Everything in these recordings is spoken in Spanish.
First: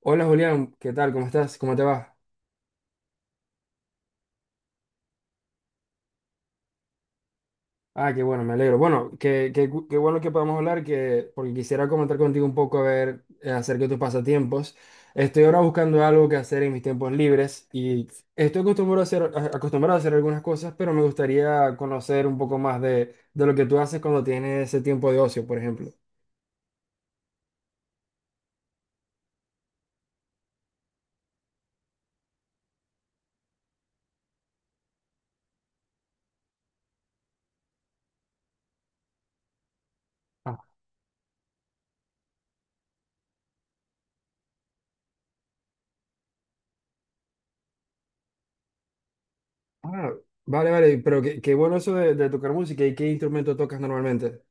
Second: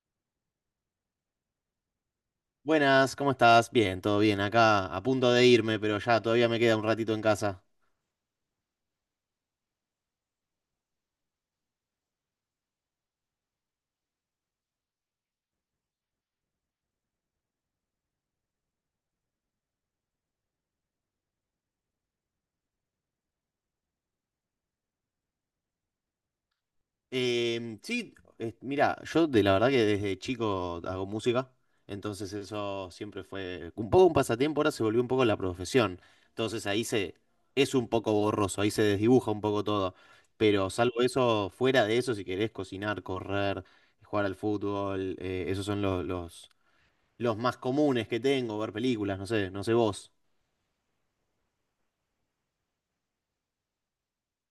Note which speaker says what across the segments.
Speaker 1: Hola Julián, ¿qué tal? ¿Cómo estás? ¿Cómo te va?
Speaker 2: Buenas, ¿cómo estás? Bien, todo bien. Acá a punto de irme, pero ya todavía me queda un ratito en casa.
Speaker 1: Ah, qué bueno, me alegro. Bueno, qué bueno que podamos hablar, porque quisiera comentar contigo un poco a ver, acerca de tus pasatiempos. Estoy ahora buscando algo que hacer en mis tiempos libres y estoy acostumbrado a hacer, acostumbrado a hacer algunas cosas, pero me gustaría conocer un poco más de lo que tú haces cuando tienes ese tiempo de ocio, por ejemplo.
Speaker 2: Mira, yo de la verdad que desde chico hago música, entonces eso siempre fue un poco un pasatiempo, ahora se volvió un poco la profesión. Entonces ahí se Es un poco borroso, ahí se desdibuja un poco todo.
Speaker 1: Ah,
Speaker 2: Pero salvo eso, fuera de eso, si querés cocinar, correr, jugar al fútbol, esos son los más comunes que tengo, ver películas, no sé, no sé vos.
Speaker 1: ah, vale, vale, pero qué bueno eso de tocar música. ¿Y qué instrumento tocas normalmente?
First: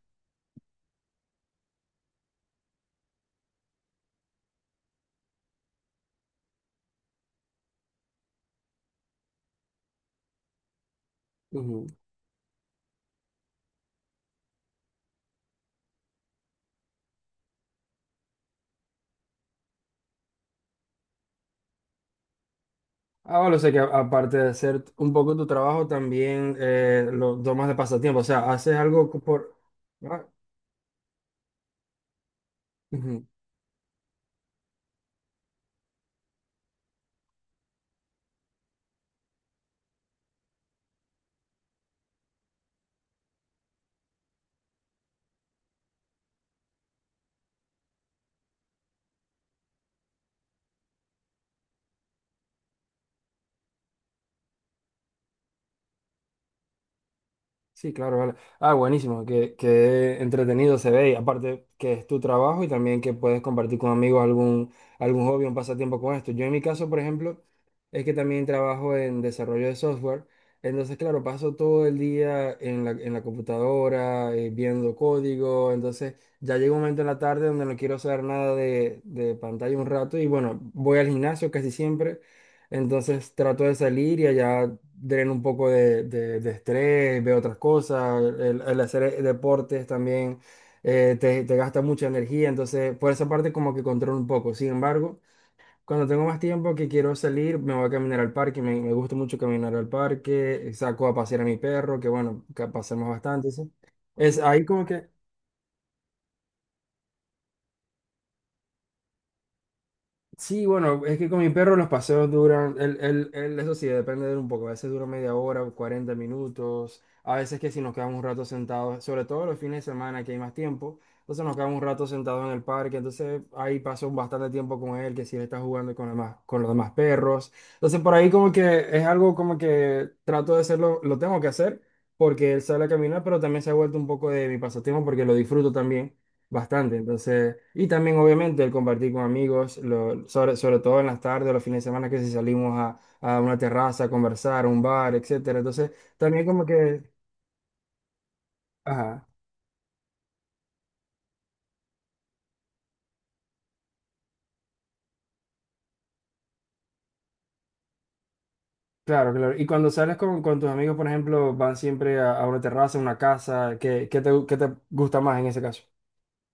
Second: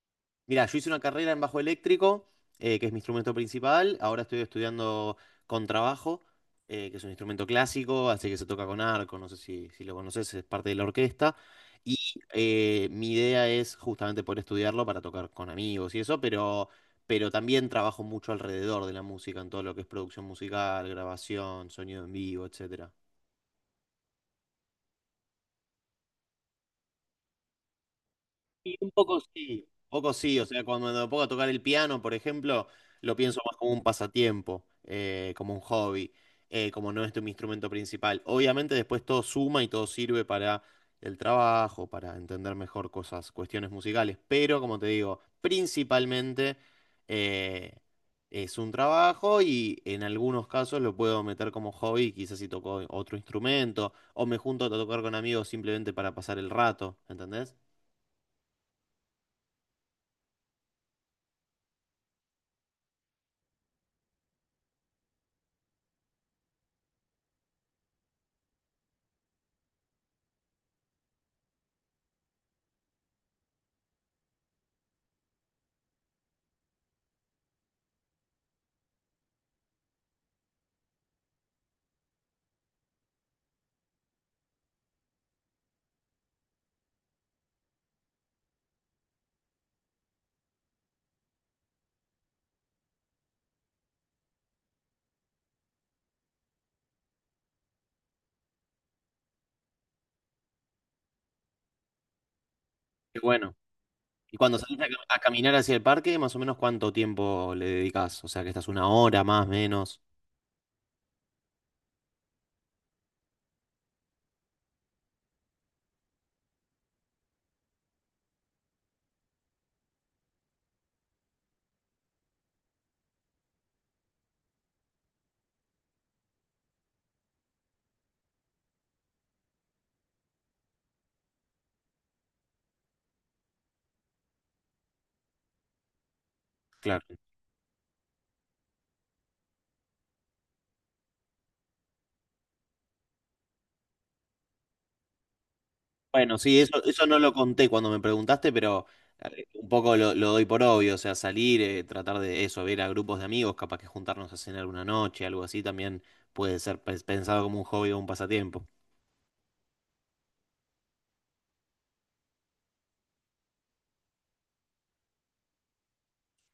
Speaker 2: Mira, yo hice una carrera en bajo eléctrico, que es mi instrumento principal. Ahora estoy estudiando contrabajo, que es un instrumento clásico, así que se toca con arco. No sé si lo conoces, es parte de la orquesta. Y Mi idea es justamente poder estudiarlo para tocar con amigos y eso, pero también trabajo mucho alrededor de la música, en todo lo que es producción musical, grabación, sonido en vivo, etcétera.
Speaker 1: Ah, bueno, o sea que aparte de hacer un poco tu trabajo, también lo tomas de pasatiempo. O sea, haces
Speaker 2: Y
Speaker 1: algo por...
Speaker 2: un poco
Speaker 1: Ah,
Speaker 2: sí, o sea, cuando me pongo a tocar el piano, por ejemplo, lo
Speaker 1: ujú.
Speaker 2: pienso más como un pasatiempo, como un hobby, como no es mi instrumento principal. Obviamente después todo suma y todo sirve para el trabajo, para entender mejor cosas, cuestiones musicales, pero como te digo, principalmente eh, es un trabajo y en algunos casos lo puedo meter como hobby, quizás si toco otro instrumento, o me junto a tocar con amigos simplemente para pasar el rato, ¿entendés?
Speaker 1: Sí, claro, vale. Ah, buenísimo, que entretenido se ve. Y aparte que es tu trabajo y también que puedes compartir con amigos algún, algún hobby, un pasatiempo con esto. Yo en mi caso, por ejemplo... es que también trabajo en desarrollo de software. Entonces, claro, paso todo el día en la computadora, viendo código. Entonces, ya llega un momento en la tarde donde no quiero saber nada de, de pantalla un rato. Y bueno, voy al gimnasio casi siempre. Entonces, trato de salir y allá dreno un poco de, de estrés, veo otras cosas. El hacer deportes también te, te gasta mucha energía. Entonces, por esa parte, como que controlo un poco. Sin embargo. Cuando tengo más tiempo que quiero salir, me voy a caminar al parque. Me gusta mucho caminar al parque. Saco a pasear a mi perro, que bueno, que pasamos
Speaker 2: Qué
Speaker 1: bastante,
Speaker 2: bueno.
Speaker 1: ¿sí?
Speaker 2: Y
Speaker 1: Es
Speaker 2: cuando
Speaker 1: ahí
Speaker 2: salís
Speaker 1: como que
Speaker 2: a caminar hacia el parque, más o menos ¿cuánto tiempo le dedicas? O sea, ¿que estás una hora más, menos?
Speaker 1: sí, bueno, es que con mi perro los paseos duran, eso sí, depende de él un poco, a veces dura media hora, 40 minutos, a veces que si nos quedamos un rato sentados, sobre todo los fines de semana que hay más tiempo, entonces nos quedamos un rato sentados en el parque, entonces ahí paso bastante tiempo con él, que si él está jugando con, con los demás perros, entonces por ahí como que es algo como que trato de hacerlo, lo tengo que hacer, porque él sale a caminar, pero también se ha vuelto un poco de mi pasatiempo porque lo disfruto también. Bastante,
Speaker 2: Claro.
Speaker 1: entonces, y también obviamente el compartir con amigos, sobre, sobre todo en las tardes, o los fines de semana que si salimos a una terraza a conversar, a un bar, etcétera. Entonces,
Speaker 2: Bueno,
Speaker 1: también
Speaker 2: sí,
Speaker 1: como
Speaker 2: eso,
Speaker 1: que,
Speaker 2: eso no lo conté cuando me preguntaste, pero
Speaker 1: ajá,
Speaker 2: un poco lo doy por obvio, o sea, salir, tratar de eso, ver a grupos de amigos, capaz que juntarnos a cenar una noche, algo así, también puede ser pensado como un hobby o un pasatiempo.
Speaker 1: claro, claro. Y cuando sales con tus amigos, por ejemplo, van siempre a una terraza, a una casa, ¿qué, qué te gusta más en ese caso?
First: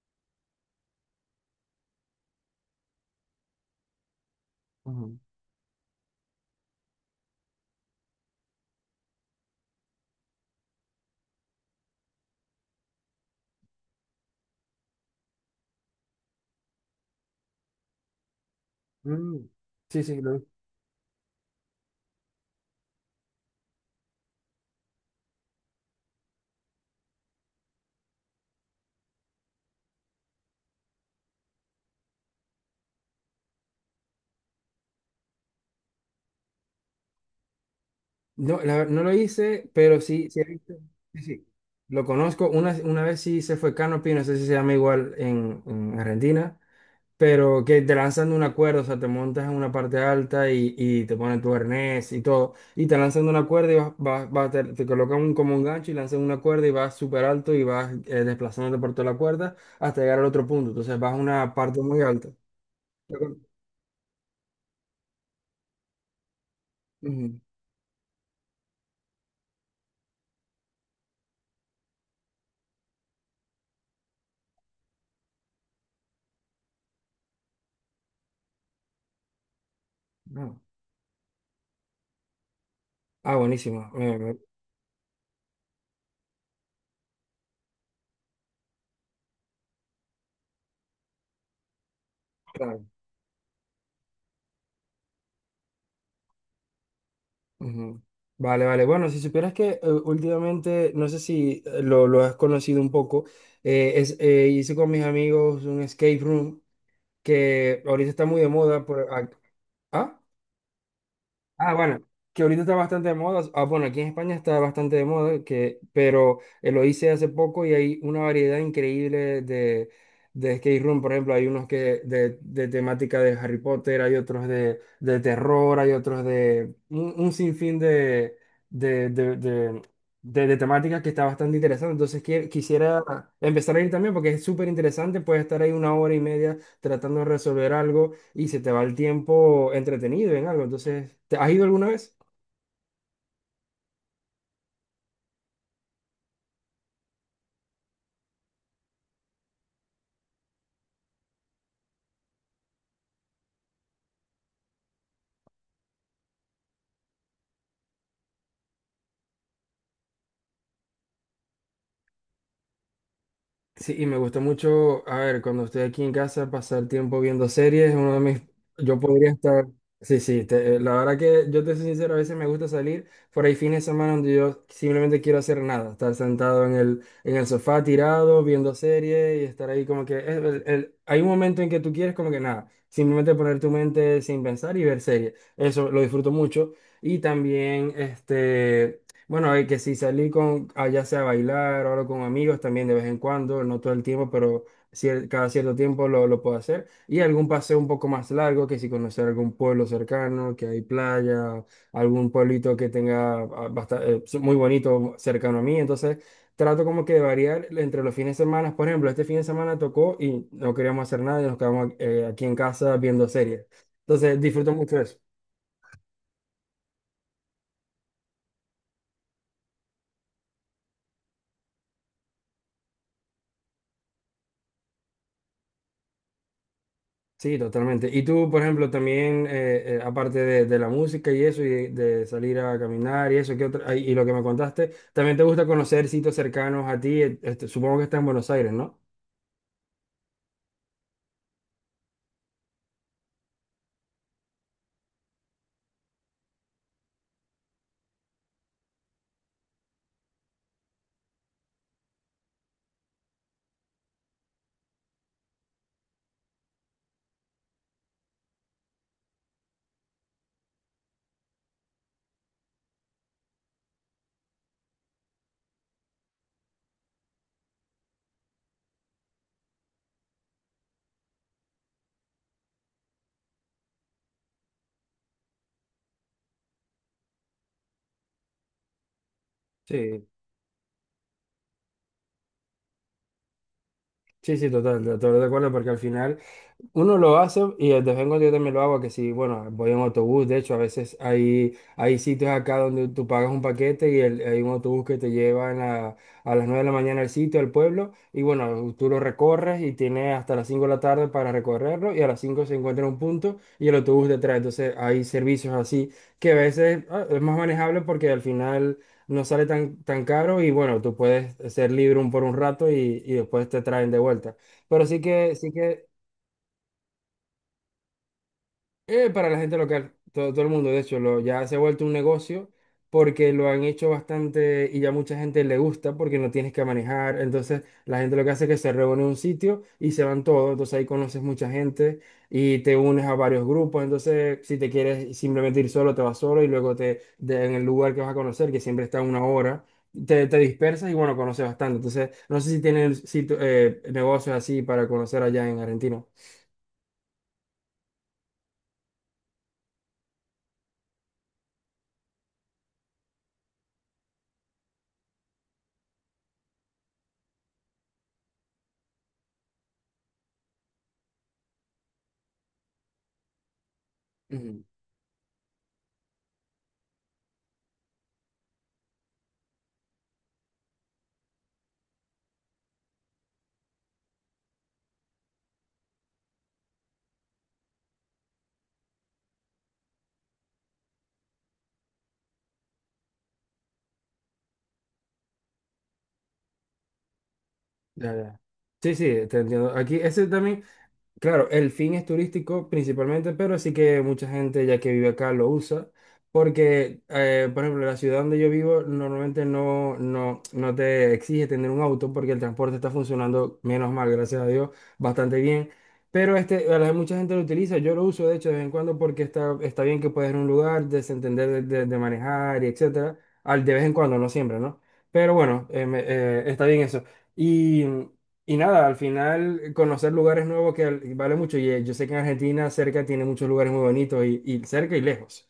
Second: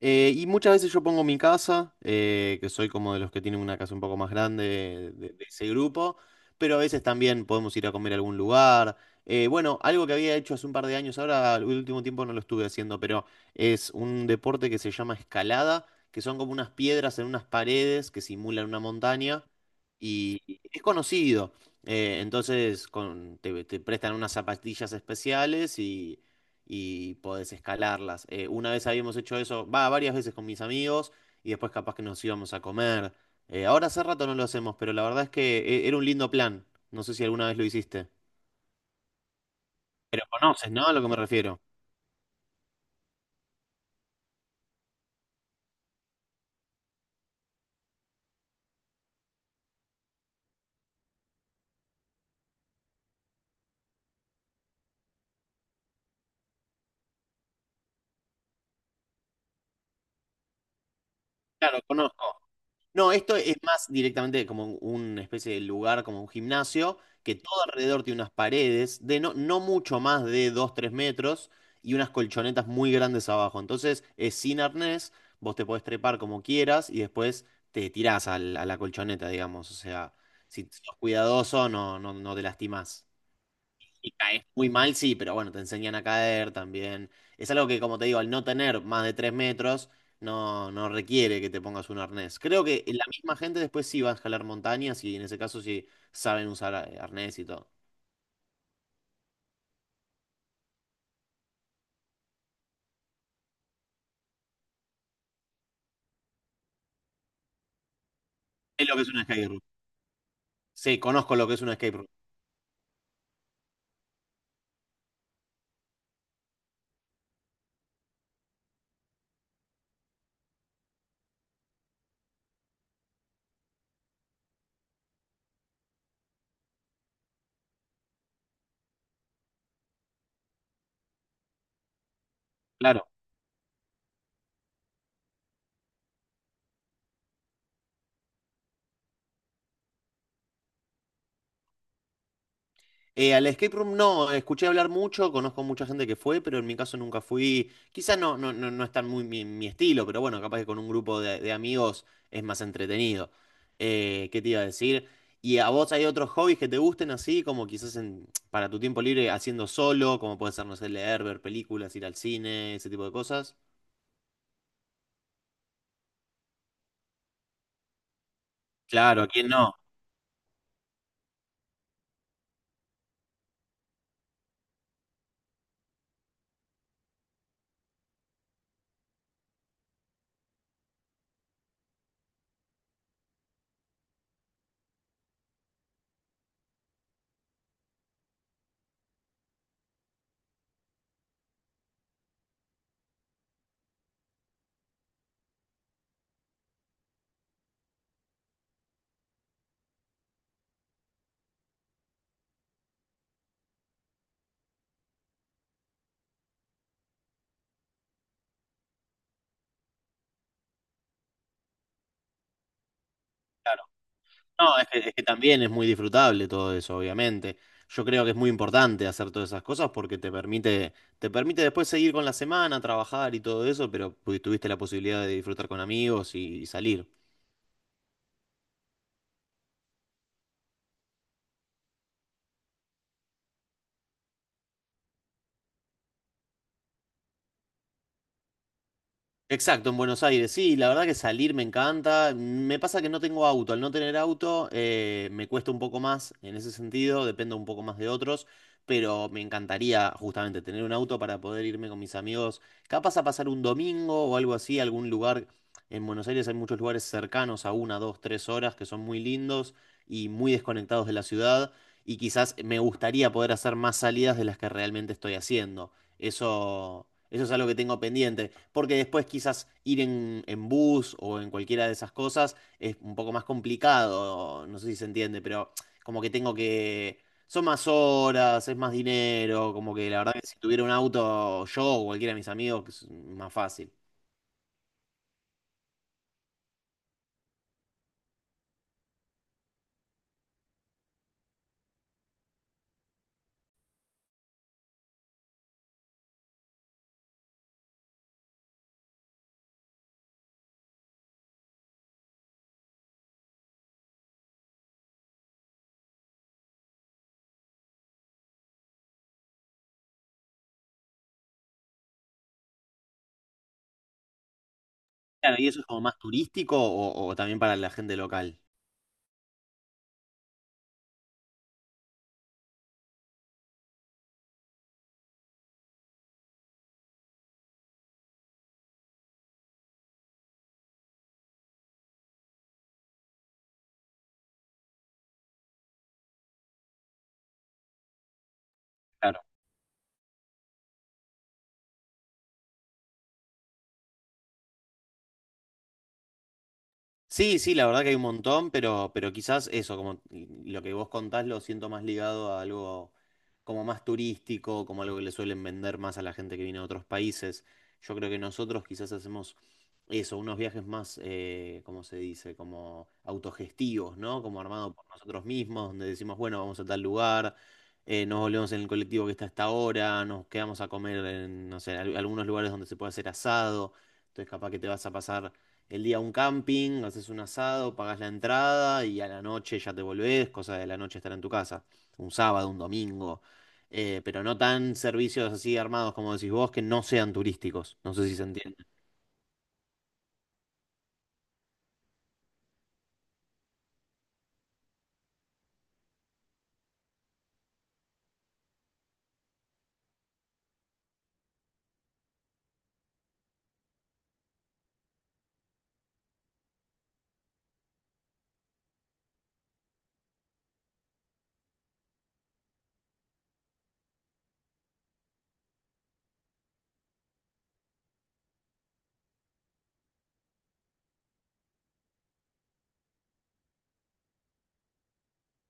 Speaker 2: Y muchas veces yo pongo mi casa, que soy como de los que tienen una casa un poco más grande
Speaker 1: Ujú.
Speaker 2: de ese grupo, pero a veces también podemos ir a comer a algún lugar. Bueno, algo que había hecho hace un par de años, ahora el último tiempo no lo estuve haciendo, pero es un deporte que se llama escalada, que son como unas piedras en unas paredes que simulan una
Speaker 1: Mm,
Speaker 2: montaña
Speaker 1: sí, sí,
Speaker 2: y es conocido. Entonces te prestan unas zapatillas especiales y podés escalarlas. Una vez habíamos hecho eso, varias veces con mis amigos y después capaz que nos íbamos a comer. Ahora hace rato no lo hacemos, pero la verdad es que era un lindo plan. No sé si alguna vez lo hiciste.
Speaker 1: no, no lo hice, pero
Speaker 2: Pero
Speaker 1: sí, sí he
Speaker 2: conoces,
Speaker 1: visto,
Speaker 2: ¿no? A lo que me
Speaker 1: sí, sí,
Speaker 2: refiero.
Speaker 1: lo conozco. Una vez sí se fue Canopy, no sé si se llama igual en Argentina, pero que te lanzan de una cuerda, o sea, te montas en una parte alta y te ponen tu arnés y todo, y te lanzan de una cuerda y vas, te, te colocan como un gancho y lanzan una cuerda y vas súper alto y vas desplazándote por toda la cuerda hasta llegar al otro punto, entonces vas a una
Speaker 2: Claro,
Speaker 1: parte muy
Speaker 2: conozco.
Speaker 1: alta.
Speaker 2: No, esto es más directamente como una especie de lugar, como un gimnasio, que
Speaker 1: Ujú.
Speaker 2: todo alrededor tiene unas paredes de no mucho más de dos tres metros y unas colchonetas muy grandes abajo. Entonces es sin arnés, vos te podés trepar como quieras y después te tirás a la colchoneta, digamos. O sea,
Speaker 1: Ah,
Speaker 2: si sos cuidadoso, no, no, no te lastimás.
Speaker 1: ah, buenísimo.
Speaker 2: Y caes muy mal, sí, pero bueno, te enseñan a caer también. Es algo que, como te digo, al no tener más de tres metros, no requiere que te pongas un arnés. Creo que
Speaker 1: Claro.
Speaker 2: la misma gente después sí va a escalar montañas y en ese caso sí saben usar arnés y todo.
Speaker 1: Ujú. Vale, vale. Bueno, si supieras que últimamente, no sé si lo has conocido un poco, hice con mis amigos un escape room que ahorita está muy de moda.
Speaker 2: ¿Es lo que es un escape room?
Speaker 1: Ah,
Speaker 2: Sí, conozco lo que es un
Speaker 1: ah,
Speaker 2: escape
Speaker 1: bueno,
Speaker 2: room.
Speaker 1: que ahorita está bastante de moda. Ah, bueno, aquí en España está bastante de moda, pero lo hice hace poco y hay una variedad increíble de skate room. Por ejemplo, hay unos que de temática de Harry Potter, hay otros de terror, hay otros de un sinfín de, de, de, de temáticas que está bastante interesante. Entonces, quisiera
Speaker 2: Claro.
Speaker 1: empezar a ir también porque es súper interesante. Puedes estar ahí 1 hora y media tratando de resolver algo y se te va el tiempo entretenido en algo. Entonces, ¿te has ido alguna vez?
Speaker 2: Al escape room no, escuché hablar mucho, conozco mucha gente que fue, pero en mi caso nunca fui. Quizás no es tan muy mi estilo, pero bueno, capaz que con un grupo de amigos es más entretenido. ¿Qué te iba a decir? ¿Y a vos hay otros hobbies que te gusten así, como quizás en, para tu tiempo libre haciendo solo, como puede ser, no sé, leer, ver películas, ir al cine, ese tipo de cosas?
Speaker 1: Sí, y me gusta mucho, a ver, cuando estoy aquí en casa, pasar tiempo viendo series, uno de mis, yo
Speaker 2: Claro,
Speaker 1: podría
Speaker 2: ¿quién
Speaker 1: estar,
Speaker 2: no?
Speaker 1: sí, sí, la verdad que yo te soy sincero, a veces me gusta salir por ahí fines de semana donde yo simplemente quiero hacer nada, estar sentado en el sofá tirado, viendo series y estar ahí como que, hay un momento en que tú quieres como que nada, simplemente poner tu mente sin pensar y ver series, eso lo disfruto mucho. Y también, este, bueno, y que si salí con, ah, ya sea a bailar o algo con amigos también de vez en cuando, no todo el tiempo, pero cada cierto tiempo lo puedo hacer. Y algún paseo un poco más largo, que si conocer algún pueblo cercano, que hay playa, algún pueblito que tenga muy bonito cercano a mí. Entonces, trato como que de variar entre los fines de semana. Por ejemplo, este fin de semana tocó y no queríamos hacer nada y nos quedamos aquí en casa viendo series. Entonces, disfruto
Speaker 2: No,
Speaker 1: mucho
Speaker 2: es
Speaker 1: eso.
Speaker 2: que también es muy disfrutable todo eso, obviamente. Yo creo que es muy importante hacer todas esas cosas porque te permite después seguir con la semana, trabajar y todo eso, pero tuviste la posibilidad de disfrutar con amigos y salir.
Speaker 1: Sí, totalmente. Y tú, por ejemplo, también, aparte de la música y eso, y de salir a caminar y eso, ¿qué otra- ay, y lo que me contaste, también te gusta conocer sitios cercanos a ti, este, supongo que está en Buenos Aires, ¿no?
Speaker 2: Exacto, en Buenos Aires, sí, la verdad que salir me encanta. Mm, me pasa que no tengo auto, al no tener auto me cuesta un poco más en ese sentido, dependo un poco más de otros, pero me encantaría justamente tener un auto para poder irme con mis amigos, capaz a pasar un domingo o algo así, algún lugar. En Buenos Aires hay muchos lugares cercanos a una, dos, tres horas que son muy lindos y muy desconectados de la ciudad y quizás me gustaría poder hacer más salidas de las que realmente estoy haciendo. Eso... Eso es algo que tengo pendiente, porque después quizás ir en bus o en cualquiera de esas cosas es un poco más complicado, no sé si se entiende, pero como que tengo que... Son más horas, es más dinero, como que la
Speaker 1: Sí.
Speaker 2: verdad que si tuviera un auto yo o cualquiera de mis amigos que es más fácil.
Speaker 1: Sí, sí, total, todo de acuerdo, porque al final... Uno lo hace y de vez en cuando yo también lo hago, que si, bueno, voy en autobús, de hecho, a veces hay, hay sitios acá donde tú pagas un paquete y hay un autobús que te lleva en a las 9 de la mañana al sitio, al pueblo, y bueno, tú lo recorres y tienes hasta las 5 de la tarde para recorrerlo y a las 5 se encuentra en un punto y el autobús te trae. Entonces hay servicios así que a veces ah, es más manejable porque al final no sale tan, tan caro y bueno, tú puedes ser libre un, por un rato y después te traen de vuelta. Pero
Speaker 2: Claro, y
Speaker 1: sí
Speaker 2: eso es como
Speaker 1: que
Speaker 2: más turístico o también para la gente local.
Speaker 1: eh, para la gente local, todo, todo el mundo, de hecho, lo, ya se ha vuelto un negocio porque lo han hecho bastante y ya mucha gente le gusta porque no tienes que manejar. Entonces, la gente lo que hace es que se reúne en un sitio y se van todos. Entonces, ahí conoces mucha gente y te unes a varios grupos. Entonces, si te quieres simplemente ir solo, te vas solo y luego te, en el lugar que vas a conocer, que siempre está una
Speaker 2: Claro.
Speaker 1: hora, te, te dispersas y bueno, conoces bastante. Entonces, no sé si tienen negocios así para conocer allá en Argentina.
Speaker 2: Sí, sí, la verdad que hay un montón, pero quizás eso, como lo que vos contás, lo siento más ligado a algo como más turístico, como algo que le suelen vender más a la gente que viene de otros países. Yo creo que nosotros quizás hacemos eso, unos viajes más, ¿cómo se dice? Como autogestivos, ¿no? Como armados por nosotros mismos, donde decimos, bueno, vamos a tal lugar, nos volvemos en el colectivo que está a esta hora, nos quedamos a comer en, no sé, algunos lugares donde se puede hacer asado, entonces capaz que te vas a pasar el día un camping, haces un asado, pagas la entrada y a la noche ya te volvés, cosa de la noche estar en tu casa, un sábado, un domingo. Pero no tan servicios así armados como decís vos que no sean turísticos, no sé
Speaker 1: Ya,
Speaker 2: si se
Speaker 1: ya.
Speaker 2: entiende.
Speaker 1: Sí, sí, te entiendo. Aquí, ese también, claro, el fin es turístico principalmente, pero sí que mucha gente ya que vive acá lo usa, porque, por ejemplo, la ciudad donde yo vivo normalmente no, no, no te exige tener un auto porque el transporte está funcionando, menos mal, gracias a Dios, bastante bien. Pero este, mucha gente lo utiliza, yo lo uso de hecho de vez en cuando porque está, está bien que puedes ir a un lugar, desentender de, de manejar y etcétera, al de vez en cuando, no siempre, ¿no? Pero bueno, está bien eso. Y y nada, al final conocer lugares nuevos que vale mucho. Y yo sé que en Argentina cerca tiene muchos lugares muy bonitos y cerca y lejos.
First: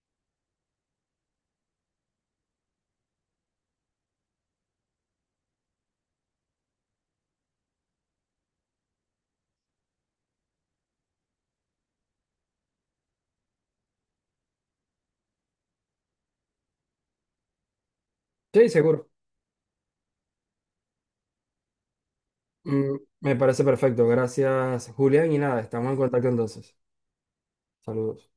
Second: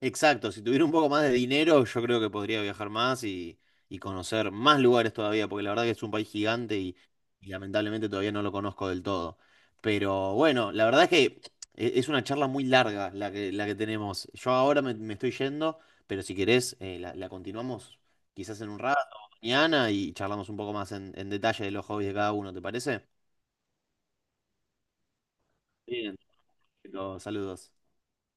Speaker 2: Exacto, si tuviera un poco más de dinero, yo creo que podría viajar más y conocer más lugares todavía, porque la verdad que es un país gigante y lamentablemente todavía no lo conozco del todo. Pero bueno, la verdad es que es una charla muy larga la que tenemos. Yo ahora me estoy yendo, pero si querés, la continuamos quizás
Speaker 1: Sí,
Speaker 2: en un rato,
Speaker 1: seguro.
Speaker 2: mañana, y charlamos un poco más en detalle de los hobbies de cada uno, ¿te
Speaker 1: Mm,
Speaker 2: parece?
Speaker 1: me parece perfecto. Gracias, Julián. Y nada, estamos en
Speaker 2: Bien,
Speaker 1: contacto entonces.
Speaker 2: perfecto, saludos.
Speaker 1: Saludos.